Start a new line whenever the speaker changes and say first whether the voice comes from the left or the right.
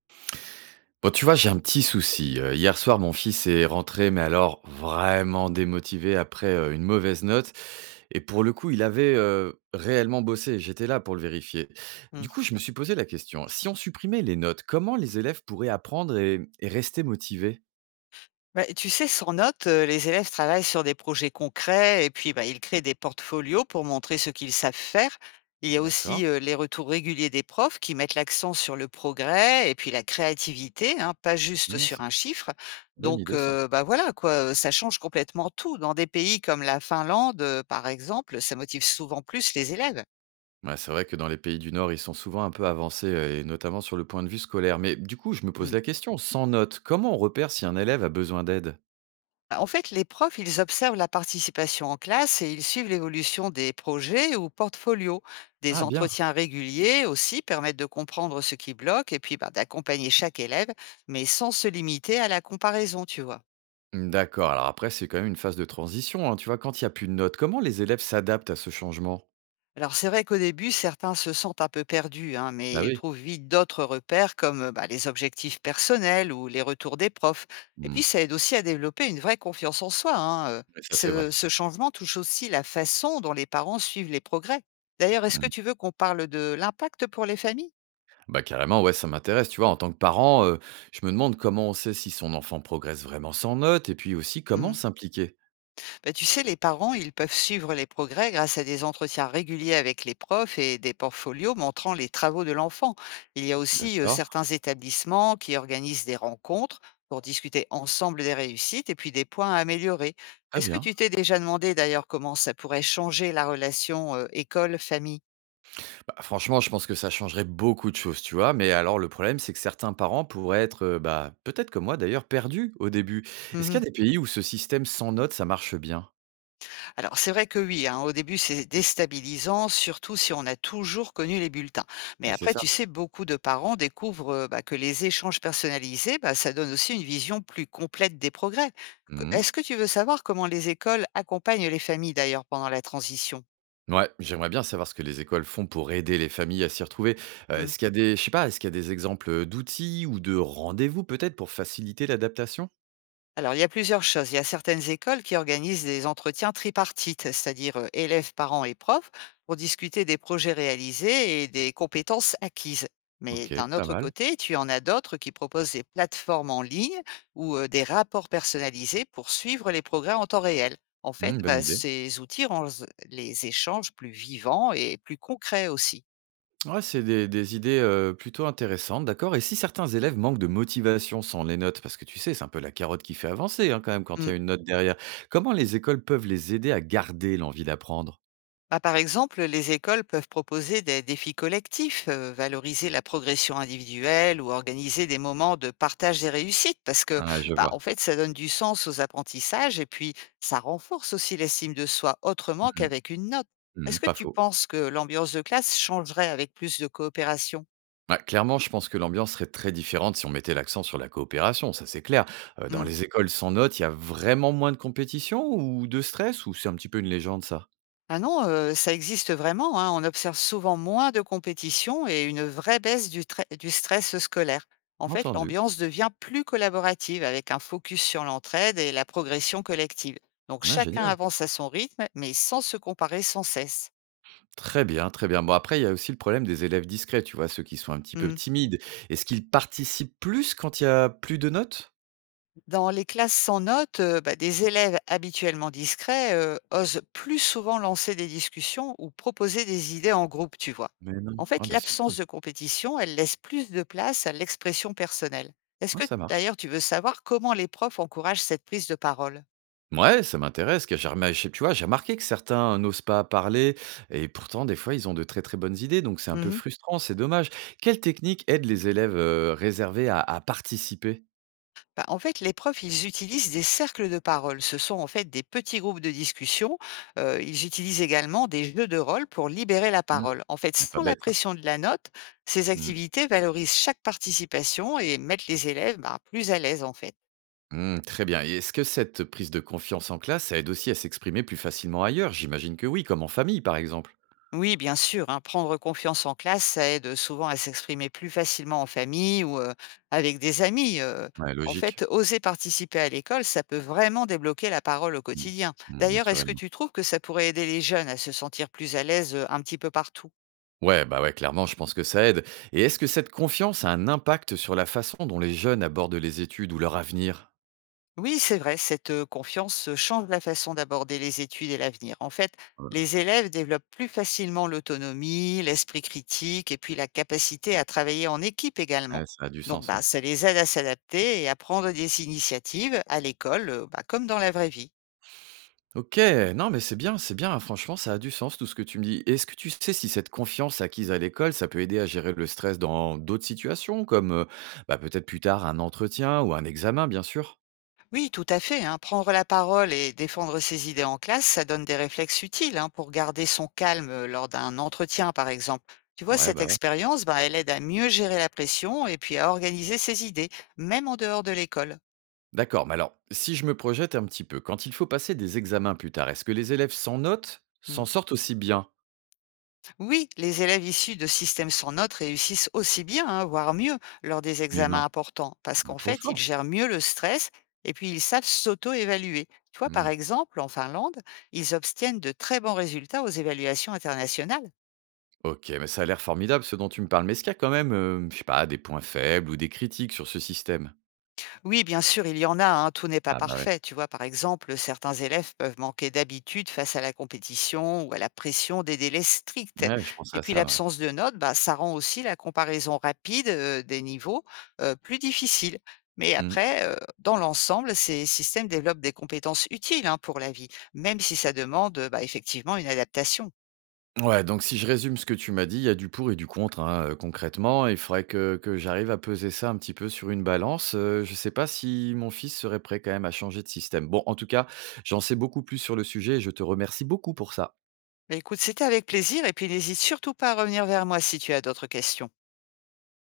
right: Bon, tu vois, j'ai un petit souci. Hier soir, mon fils est rentré, mais alors vraiment démotivé après une mauvaise note. Et pour le coup, il avait réellement bossé. J'étais là pour le vérifier.
left: Mmh.
right: Du coup, je me suis posé la question, si on supprimait les notes, comment les élèves pourraient apprendre et rester motivés.
left: Bah, tu sais, sans notes, les élèves travaillent sur des projets concrets et puis, bah, ils créent des portfolios pour montrer ce qu'ils savent faire. Il y a
right: D'accord.
left: aussi, les retours réguliers des profs qui mettent l'accent sur le progrès et puis la créativité, hein, pas juste
right: Non,
left: sur
right: c'est
left: un chiffre.
right: une bonne
left: Donc,
right: idée, ça.
left: bah, voilà quoi, ça change complètement tout. Dans des pays comme la Finlande, par exemple, ça motive souvent plus les élèves.
right: Ouais, c'est vrai que dans les pays du Nord, ils sont souvent un peu avancés, et notamment sur le point de vue scolaire. Mais du coup, je me pose
left: Mmh.
right: la question, sans notes, comment on repère si un élève a besoin d'aide.
left: Bah, en fait, les profs, ils observent la participation en classe et ils suivent l'évolution des projets ou portfolios. Des
right: Ah, bien.
left: entretiens réguliers aussi permettent de comprendre ce qui bloque et puis bah, d'accompagner chaque élève, mais sans se limiter à la comparaison, tu vois.
right: Mmh, d'accord. Alors après, c'est quand même une phase de transition, hein. Tu vois, quand il y a plus de notes, comment les élèves s'adaptent à ce changement?
left: Alors c'est vrai qu'au début, certains se sentent un peu perdus, hein, mais
right: Bah
left: ils
right: oui.
left: trouvent vite d'autres repères comme bah, les objectifs personnels ou les retours des profs. Et
right: Mmh.
left: puis ça aide aussi à développer une vraie confiance en soi, hein.
right: Ouais, ça, c'est
left: Ce,
right: vrai.
left: ce changement touche aussi la façon dont les parents suivent les progrès. D'ailleurs, est-ce que
right: Mmh.
left: tu veux qu'on parle de l'impact pour les familles?
right: Bah carrément, ouais, ça m'intéresse. Tu vois, en tant que parent, je me demande comment on sait si son enfant progresse vraiment sans notes et puis aussi
left: Hmm.
right: comment s'impliquer?
left: Bah, tu sais, les parents, ils peuvent suivre les progrès grâce à des entretiens réguliers avec les profs et des portfolios montrant les travaux de l'enfant. Il y a aussi
right: D'accord,
left: certains établissements qui organisent des rencontres pour discuter ensemble des réussites et puis des points à améliorer.
right: très
left: Est-ce que
right: bien.
left: tu t'es déjà demandé d'ailleurs comment ça pourrait changer la relation école-famille?
right: Bah, franchement, je pense que ça changerait beaucoup de choses, tu vois? Mais alors le problème, c'est que certains parents pourraient être, bah, peut-être comme moi d'ailleurs, perdus au début. Est-ce qu'il y a des pays où ce système sans notes, ça marche bien?
left: Alors c'est vrai que oui, hein, au début c'est déstabilisant, surtout si on a toujours connu les bulletins. Mais
right: Bah, c'est
left: après,
right: ça.
left: tu sais, beaucoup de parents découvrent bah, que les échanges personnalisés, bah, ça donne aussi une vision plus complète des progrès.
right: Mmh.
left: Est-ce que tu veux savoir comment les écoles accompagnent les familles d'ailleurs pendant la transition?
right: Ouais, j'aimerais bien savoir ce que les écoles font pour aider les familles à s'y retrouver. Est-ce qu'il y a des, je sais pas, est-ce qu'il y a des exemples, d'outils ou de rendez-vous peut-être pour faciliter l'adaptation?
left: Alors, il y a plusieurs choses. Il y a certaines écoles qui organisent des entretiens tripartites, c'est-à-dire élèves, parents et profs, pour discuter des projets réalisés et des compétences acquises. Mais
right: OK,
left: d'un
right: pas
left: autre
right: mal.
left: côté, tu en as d'autres qui proposent des plateformes en ligne ou des rapports personnalisés pour suivre les progrès en temps réel. En fait,
right: Mmh, bonne
left: bah,
right: idée.
left: ces outils rendent les échanges plus vivants et plus concrets aussi.
right: Ouais, c'est des idées, plutôt intéressantes, d'accord, et si certains élèves manquent de motivation sans les notes, parce que tu sais, c'est un peu la carotte qui fait avancer, hein, quand même, quand il y a une note derrière. Comment les écoles peuvent les aider à garder l'envie d'apprendre?
left: Bah, par exemple, les écoles peuvent proposer des défis collectifs, valoriser la progression individuelle ou organiser des moments de partage des réussites parce que,
right: Ah, je
left: bah, en
right: vois.
left: fait, ça donne du sens aux apprentissages et puis ça renforce aussi l'estime de soi autrement
right: Mmh mh.
left: qu'avec une note.
right: Mmh,
left: Est-ce que
right: pas
left: tu
right: faux.
left: penses que l'ambiance de classe changerait avec plus de coopération?
right: Bah, clairement, je pense que l'ambiance serait très différente si on mettait l'accent sur la coopération, ça c'est clair. Dans
left: Hmm.
right: les écoles sans notes, il y a vraiment moins de compétition ou de stress, ou c'est un petit peu une légende ça?
left: Ah non, ça existe vraiment, hein. On observe souvent moins de compétition et une vraie baisse du trai du stress scolaire. En fait,
right: Entendu.
left: l'ambiance devient plus collaborative avec un focus sur l'entraide et la progression collective. Donc
right: Ah
left: chacun
right: génial.
left: avance à son rythme, mais sans se comparer sans cesse.
right: Très bien, très bien. Bon, après il y a aussi le problème des élèves discrets, tu vois? Ceux qui sont un petit peu
left: Mmh.
right: timides. Est-ce qu'ils participent plus quand il y a plus de notes?
left: Dans les classes sans notes, bah, des élèves habituellement discrets, osent plus souvent lancer des discussions ou proposer des idées en groupe, tu vois?
right: Mais non.
left: En
right: Ah
left: fait,
right: bah, c'est
left: l'absence
right: cool.
left: de compétition, elle laisse plus de place à l'expression personnelle. Est-ce
right: Ah
left: que
right: ça marche.
left: d'ailleurs tu veux savoir comment les profs encouragent cette prise de parole?
right: Ouais, ça m'intéresse, que j'ai remar tu vois, j'ai remarqué que certains n'osent pas parler, et pourtant des fois ils ont de très, très bonnes idées, donc c'est un peu
left: Mmh.
right: frustrant, c'est dommage. Quelle technique aide les élèves, réservés à participer?
left: Bah, en fait, les profs, ils utilisent des cercles de parole. Ce sont en fait des petits groupes de discussion. Ils utilisent également des jeux de rôle pour libérer la
right: Mmh,
left: parole. En fait,
right: mais pas
left: sans la
right: bête ça.
left: pression de la note, ces
right: Mmh.
left: activités valorisent chaque participation et mettent les élèves bah, plus à l'aise en fait.
right: Mmh, très bien, et est-ce que cette prise de confiance en classe, ça aide aussi à s'exprimer plus facilement ailleurs? J'imagine que oui, comme en famille par exemple?
left: Oui, bien sûr, hein, prendre confiance en classe, ça aide souvent à s'exprimer plus facilement en famille ou avec des amis.
right: Ouais,
left: En
right: logique.
left: fait, oser participer à l'école, ça peut vraiment débloquer la parole au
right: Mmh.
left: quotidien.
right: Mmh,
left: D'ailleurs, est-ce que
right: naturellement.
left: tu trouves que ça pourrait aider les jeunes à se sentir plus à l'aise un petit peu partout?
right: Ouais, bah, ouais, clairement, je pense que ça aide, et est-ce que cette confiance a un impact sur la façon dont les jeunes abordent les études ou leur avenir?
left: Oui, c'est vrai, cette confiance change la façon d'aborder les études et l'avenir. En fait, les élèves développent plus facilement l'autonomie, l'esprit critique et puis la capacité à travailler en équipe également.
right: Ouais, ça a du
left: Donc,
right: sens,
left: bah,
right: ouais.
left: ça les aide à s'adapter et à prendre des initiatives à l'école, bah, comme dans la vraie vie.
right: OK, non, mais c'est bien, franchement, ça a du sens tout ce que tu me dis. Est-ce que tu sais si cette confiance acquise à l'école, ça peut aider à gérer le stress dans d'autres situations comme, bah, peut-être plus tard un entretien ou un examen, bien sûr?
left: Oui, tout à fait, hein. Prendre la parole et défendre ses idées en classe, ça donne des réflexes utiles hein, pour garder son calme lors d'un entretien, par exemple. Tu vois,
right: Ouais,
left: cette
right: bah, ouais.
left: expérience, ben, elle aide à mieux gérer la pression et puis à organiser ses idées, même en dehors de l'école.
right: D'accord, mais alors, si je me projette un petit peu, quand il faut passer des examens plus tard, est-ce que les élèves sans notes
left: Hmm.
right: s'en sortent aussi bien?
left: Oui, les élèves issus de systèmes sans notes réussissent aussi bien, hein, voire mieux, lors des
right: Mais
left: examens
right: non,
left: importants, parce
right: bah,
left: qu'en
right: trop
left: fait, ils
right: fort.
left: gèrent mieux le stress et puis ils savent s'auto-évaluer. Tu vois, par
right: Mmh.
left: exemple, en Finlande, ils obtiennent de très bons résultats aux évaluations internationales.
right: OK, mais ça a l'air formidable ce dont tu me parles, mais est-ce qu'il y a quand même, je sais pas, des points faibles ou des critiques sur ce système?
left: Oui, bien sûr, il y en a, hein, tout n'est pas
right: Ah, bah, ouais.
left: parfait. Tu vois, par exemple, certains élèves peuvent manquer d'habitude face à la compétition ou à la pression des délais stricts.
right: Ouais, je pensais
left: Et
right: à
left: puis
right: ça, ouais.
left: l'absence de notes, bah, ça rend aussi la comparaison rapide des niveaux plus difficile. Mais
right: Mmh.
left: après, dans l'ensemble, ces systèmes développent des compétences utiles hein, pour la vie, même si ça demande bah, effectivement une adaptation.
right: Ouais, donc si je résume ce que tu m'as dit, il y a du pour et du contre, hein, concrètement. Il faudrait que j'arrive à peser ça un petit peu sur une balance, je ne sais pas si mon fils serait prêt quand même à changer de système. Bon, en tout cas, j'en sais beaucoup plus sur le sujet et je te remercie beaucoup pour ça.
left: Mais écoute, c'était avec plaisir et puis n'hésite surtout pas à revenir vers moi si tu as d'autres questions.